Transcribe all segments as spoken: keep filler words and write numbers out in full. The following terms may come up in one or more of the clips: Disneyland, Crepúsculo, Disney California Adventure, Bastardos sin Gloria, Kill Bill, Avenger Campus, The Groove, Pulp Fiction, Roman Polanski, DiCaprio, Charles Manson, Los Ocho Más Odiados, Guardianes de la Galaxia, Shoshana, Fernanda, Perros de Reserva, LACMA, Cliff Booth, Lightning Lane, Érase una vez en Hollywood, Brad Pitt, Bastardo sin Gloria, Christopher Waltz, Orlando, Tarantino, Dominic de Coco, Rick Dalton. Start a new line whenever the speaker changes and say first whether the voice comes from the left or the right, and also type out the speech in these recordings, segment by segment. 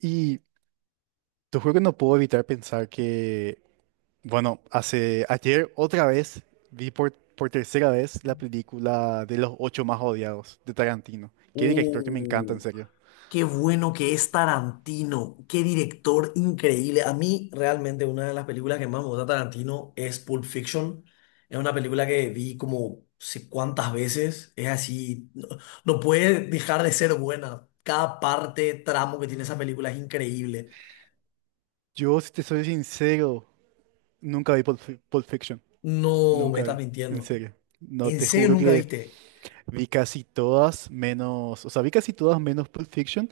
right: Y te juro que no puedo evitar pensar que, bueno, hace ayer otra vez vi por, por tercera vez la película de los ocho más odiados de Tarantino. Qué director que me encanta,
left: Oh,
right: en serio.
left: qué bueno que es Tarantino, qué director increíble. A mí realmente una de las películas que más me gusta de Tarantino es Pulp Fiction. Es una película que vi como sé cuántas veces. Es así, no, no puede dejar de ser buena. Cada parte, tramo que tiene esa película es increíble.
right: Yo, si te soy sincero, nunca vi Pulp, Fi- Pulp Fiction.
left: No, me
right: Nunca
left: estás
right: vi, en
left: mintiendo.
right: serio. No,
left: ¿En
right: te
left: serio
right: juro
left: nunca
right: que
left: viste?
right: vi casi todas menos, o sea, vi casi todas menos Pulp Fiction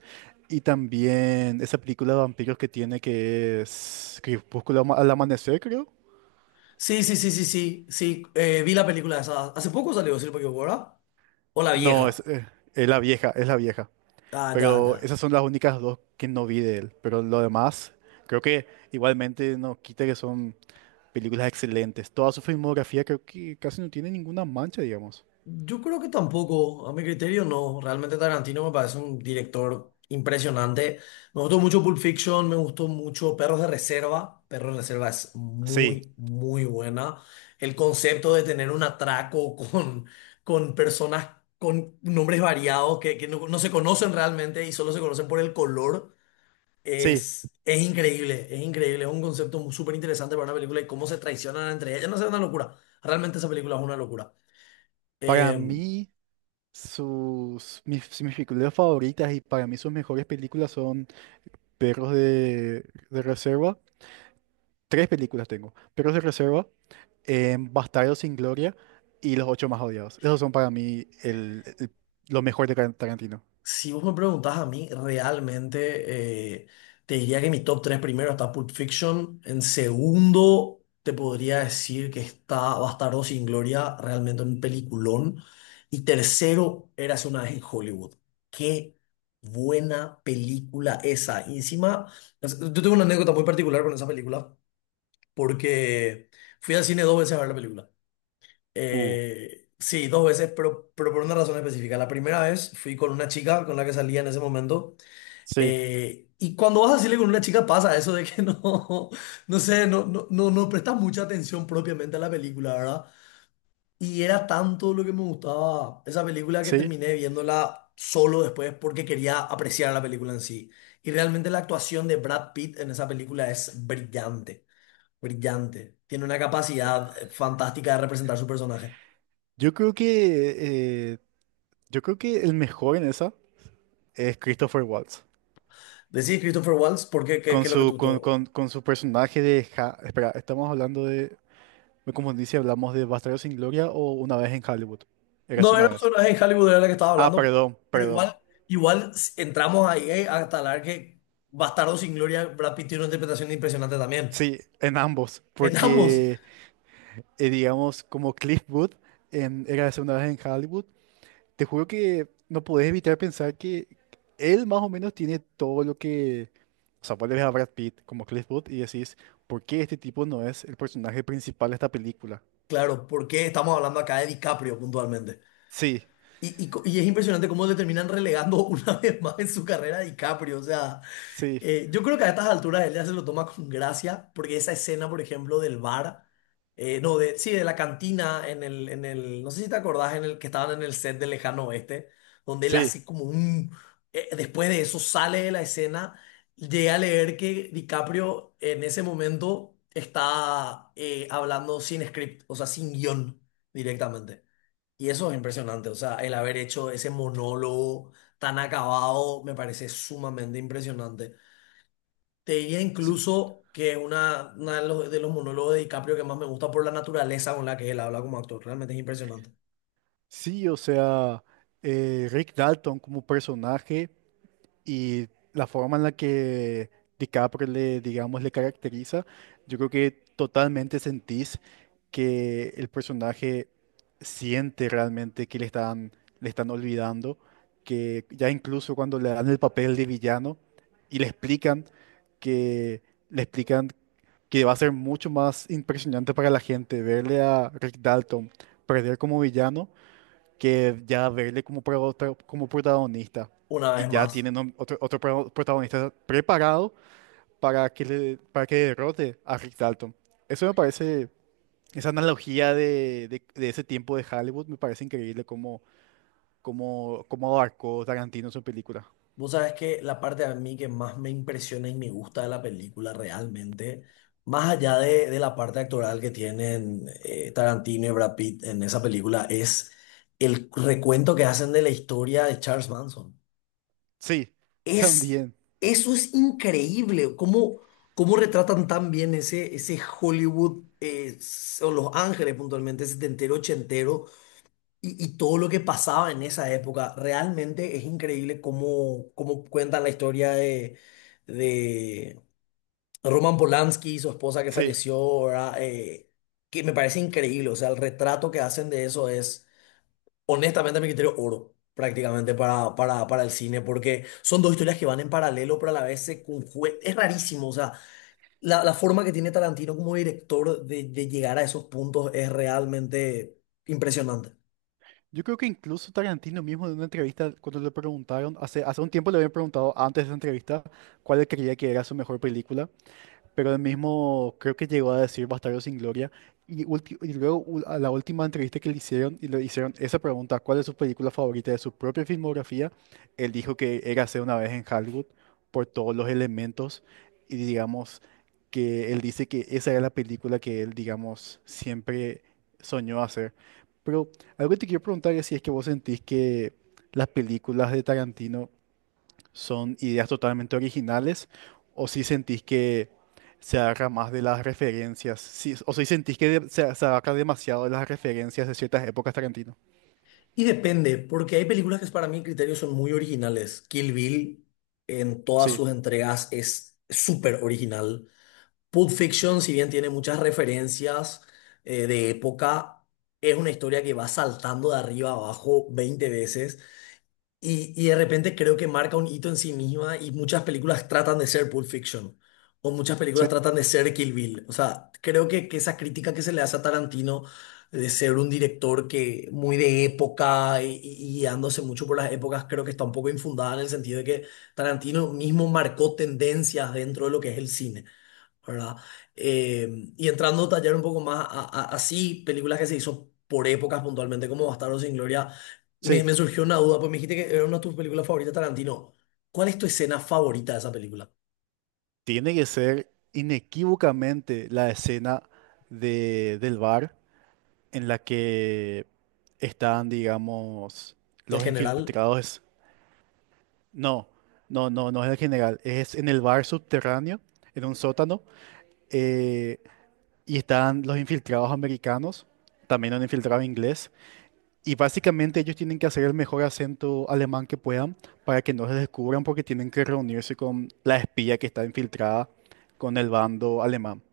right: y también esa película de vampiros que tiene que es Crepúsculo ama- al amanecer, creo.
left: Sí, sí, sí, sí, sí, sí. Eh, vi la película esa. Hace poco salió, si no me equivoco, ¿verdad? O la
right: No, es,
left: vieja.
right: eh, es la vieja, es la vieja.
left: Ah, ya,
right: Pero
left: ya.
right: esas son las únicas dos que no vi de él. Pero lo demás, creo que igualmente no quita que son películas excelentes. Toda su filmografía creo que casi no tiene ninguna mancha, digamos.
left: Yo creo que tampoco, a mi criterio no. Realmente Tarantino me parece un director impresionante. Me gustó mucho Pulp Fiction, me gustó mucho Perros de Reserva. Perros de Reserva es
right: Sí,
left: muy, muy buena. El concepto de tener un atraco con, con personas con nombres variados que, que no, no se conocen realmente y solo se conocen por el color
right: sí.
left: es, es increíble, es increíble. Es un concepto súper interesante para una película y cómo se traicionan entre ellas. No sé, es una locura. Realmente esa película es una locura.
right: Para
left: Em,
right: mí, sus, mis, si mis películas favoritas y para mí sus mejores películas son Perros de, de Reserva. Tres películas tengo. Perros de Reserva, en Bastardos sin Gloria y Los Ocho Más Odiados. Esos son para mí el, el- lo mejor de Tar- Tarantino.
left: Si vos me preguntás a mí, realmente eh, te diría que mi top tres primero está Pulp Fiction. En segundo, te podría decir que está Bastardo sin Gloria, realmente un peliculón. Y tercero, Érase una vez en Hollywood. Qué buena película esa. Y encima, es- yo tengo una anécdota muy particular con esa película, porque fui al cine dos veces a ver la película.
right: Uh,
left: Eh, sí, dos veces, pero, pero por una razón específica. La primera vez fui con una chica con la que salía en ese momento.
right: sí,
left: Eh, y cuando vas a salir con una chica pasa eso de que no, no sé, no, no, no, no prestas mucha atención propiamente a la película, ¿verdad? Y era tanto lo que me gustaba esa película que
right: sí.
left: terminé viéndola solo después porque quería apreciar la película en sí. Y realmente la actuación de Brad Pitt en esa película es brillante, brillante. Tiene una capacidad eh, fantástica de representar su personaje.
right: Yo creo que, eh, yo creo que el mejor en esa es Christopher Waltz.
left: Decís Christopher Waltz, ¿por qué? ¿Qué,
right: Con
left: qué es lo que
right: su,
left: tú
right: con,
left: todo.
right: con- con su personaje de... Ja- Espera, estamos hablando de... Me confundí si hablamos de Bastardos sin Gloria o Una vez en Hollywood. Eras
left: No, era
right: una
left: un
right: vez.
left: personaje en Hollywood, era la que estaba
right: Ah,
left: hablando,
right: perdón,
left: pero
right: perdón.
left: igual, igual entramos ahí eh, hasta hablar que Bastardo sin Gloria, Brad Pitt tiene una interpretación impresionante también.
right: Sí, en ambos.
left: En ambos,
right: Porque, eh, digamos, como Cliff Booth en Eras una vez en Hollywood, te juro que no podés evitar pensar que él más o menos tiene todo lo que... O sea, vos le ves a Brad Pitt como Cliff Booth y decís, ¿por qué este tipo no es el personaje principal de esta película?
left: claro, porque estamos hablando acá de DiCaprio puntualmente.
right: Sí,
left: Y, y, co- y es impresionante cómo le terminan relegando una vez más en su carrera a DiCaprio, o sea,
right: sí,
left: Eh, yo creo que a estas alturas él ya se lo toma con gracia, porque esa escena, por ejemplo, del bar, eh, no, de, sí, de la cantina, en el, en el, no sé si te acordás, en el que estaban en el set de Lejano Oeste, donde él
right: sí,
left: hace como un, eh, después de eso sale de la escena, llega a leer que DiCaprio en ese momento está eh, hablando sin script, o sea, sin guión directamente. Y eso es impresionante, o sea, el haber hecho ese monólogo tan acabado me parece sumamente impresionante. Te diría
right: sí,
left: incluso que es una, una de los, de los monólogos de DiCaprio que más me gusta por la naturaleza con la que él habla como actor. Realmente es impresionante.
right: sí, o sea, eh, Rick Dalton como personaje. Y la forma en la que DiCaprio le, digamos, le caracteriza, yo creo que totalmente sentís que el personaje siente realmente que le están, le están olvidando, que ya incluso cuando le dan el papel de villano y le explican que le explican que va a ser mucho más impresionante para la gente verle a Rick Dalton perder como villano que ya verle como, pro- pro- como protagonista
left: Una
right: y
left: vez
right: ya
left: más,
right: tienen un- otro, otro pro- protagonista preparado para que, le- para que derrote a Rick Dalton. Eso me parece, esa analogía de, de- de ese tiempo de Hollywood me parece increíble cómo, cómo, cómo abarcó Tarantino su película.
left: vos sabes que la parte a mí que más me impresiona y me gusta de la película realmente, más allá de, de la parte actoral que tienen eh, Tarantino y Brad Pitt en esa película, es el recuento que hacen de la historia de Charles Manson.
right: Sí,
left: Es,
right: también,
left: eso es increíble, cómo, cómo retratan tan bien ese, ese Hollywood, eh, o Los Ángeles puntualmente, setentero, ochentero, y, y todo lo que pasaba en esa época. Realmente es increíble cómo, cómo cuentan la historia de, de Roman Polanski, su esposa que
right: sí.
left: falleció, ¿verdad? Eh, que me parece increíble, o sea, el retrato que hacen de eso es. Honestamente, a mi criterio, oro prácticamente para, para, para el cine, porque son dos historias que van en paralelo, pero a la vez se conjugan. Es rarísimo, o sea, la, la forma que tiene Tarantino como director de, de llegar a esos puntos es realmente impresionante.
right: Yo creo que incluso Tarantino mismo en una entrevista, cuando le preguntaron, hace, hace un tiempo le habían preguntado antes de esa entrevista, cuál creía que era su mejor película. Pero él mismo creo que llegó a decir Bastardo sin Gloria. Y, ulti- y luego u- a la última entrevista que le hicieron y le hicieron esa pregunta, ¿cuál es su película favorita de su propia filmografía? Él dijo que Érase una vez en Hollywood por todos los elementos y digamos que él dice que esa era la película que él, digamos, siempre soñó hacer. Pero algo que te quiero preguntar es si es que vos sentís que las películas de Tarantino son ideas totalmente originales o si sentís que se agarra más de las referencias, si- o si sentís que de- se, se agarra demasiado de las referencias de ciertas épocas Tarantino.
left: Y depende, porque hay películas que para mi criterio son muy originales. Kill Bill en todas
right: Sí,
left: sus entregas es súper original. Pulp Fiction, si bien tiene muchas referencias eh, de época, es una historia que va saltando de arriba a abajo veinte veces. Y, y de repente creo que marca un hito en sí misma y muchas películas tratan de ser Pulp Fiction o muchas
right: sí,
left: películas tratan de ser Kill Bill. O sea, creo que, que esa crítica que se le hace a Tarantino de ser un director que muy de época y, y y guiándose mucho por las épocas, creo que está un poco infundada en el sentido de que Tarantino mismo marcó tendencias dentro de lo que es el cine. ¿Verdad? Eh, y entrando a tallar un poco más a, a- así, películas que se hizo por épocas puntualmente, como Bastardos sin Gloria, me,
right: sí.
left: me surgió una duda, pues me dijiste que era una de tus películas favoritas, Tarantino. ¿Cuál es tu escena favorita de esa película?
right: Tiene que ser inequívocamente la escena de, del bar en la que están, digamos,
left: El
right: los
left: general
right: infiltrados. No, no, no, no es el general, es en el bar subterráneo, en un sótano eh, y están los infiltrados americanos, también un infiltrado inglés, y básicamente ellos tienen que hacer el mejor acento alemán que puedan para que no se descubran porque tienen que reunirse con la espía que está infiltrada con el bando alemán.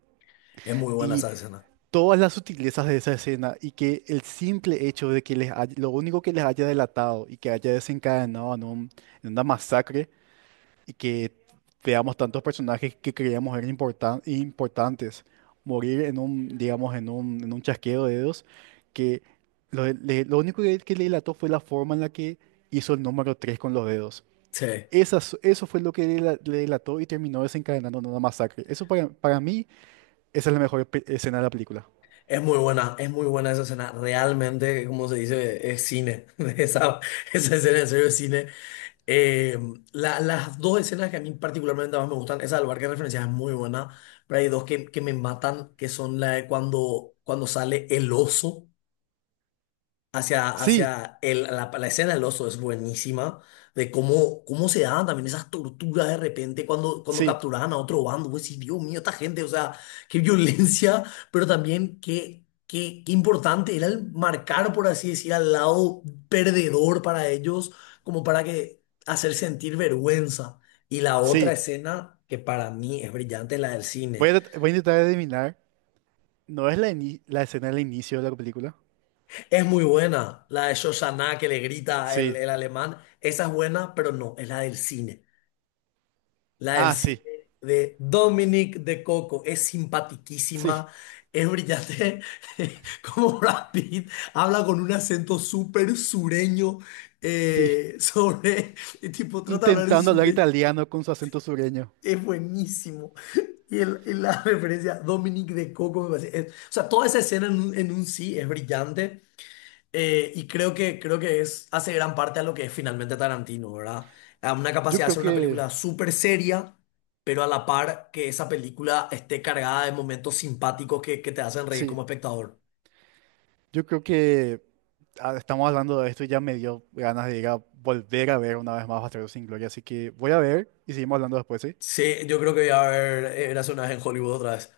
left: es muy buena
right: Y
left: esa escena.
right: todas las sutilezas de esa escena y que el simple hecho de que les hay- lo único que les haya delatado y que haya desencadenado en, un- en una masacre y que veamos tantos personajes que creíamos eran importan- importantes morir en un, digamos, en un, en un chasqueo de dedos, que lo, le- lo único que, que le delató fue la forma en la que hizo el número tres con los dedos.
left: Sí,
right: Esas- eso fue lo que le, dela- le delató y terminó desencadenando en una masacre. Eso para, para mí, esa es la mejor pe- escena de la película.
left: es muy buena, es muy buena esa escena. Realmente, como se dice, es cine. Esa, esa escena en serio es cine. Eh, la- las dos escenas que a mí particularmente más me gustan, esa del bar que referencias es muy buena, pero hay dos que, que me matan, que son la de cuando, cuando sale el oso hacia,
right: Sí,
left: hacia el, la, la escena del oso es buenísima, de cómo, cómo se daban también esas torturas de repente cuando, cuando
right: sí,
left: capturaban a otro bando. Pues sí, Dios mío, esta gente, o sea, qué violencia, pero también qué, qué, qué importante era el marcar, por así decir, al lado perdedor para ellos, como para que hacer sentir vergüenza. Y la otra
right: sí.
left: escena que para mí es brillante es la del
right: Voy
left: cine.
right: a, trat- voy a intentar adivinar. ¿No es la, ini- la escena del inicio de la película?
left: Es muy buena. La de Shoshana que le grita el,
right: Sí.
left: el alemán. Esa es buena, pero no, es la del cine. La del
right: Ah,
left: cine
right: sí,
left: de Dominic de Coco. Es simpatiquísima,
right: sí,
left: es brillante. Como Brad Pitt habla con un acento súper sureño
right: sí.
left: eh, sobre. El tipo trata de hablar en
right: Intentando hablar
left: sureño.
right: italiano con su acento sureño.
left: Es buenísimo. Y, el- y la referencia Dominic de Coco me parece. Es- o sea, toda esa escena en, un- en un sí es brillante. Eh, y creo que, creo que es, hace gran parte a lo que es finalmente Tarantino, ¿verdad? A una
right: Yo
left: capacidad de
right: creo
left: hacer una
right: que,
left: película súper seria, pero a la par que esa película esté cargada de momentos simpáticos que, que te hacen reír
right: sí,
left: como espectador.
right: yo creo que ah, estamos hablando de esto y ya me dio ganas de ir a volver a ver una vez más Bastardos sin Gloria, así que voy a ver y seguimos hablando después, ¿sí?
left: Sí, yo creo que voy a ver eh, Érase una vez en Hollywood otra vez.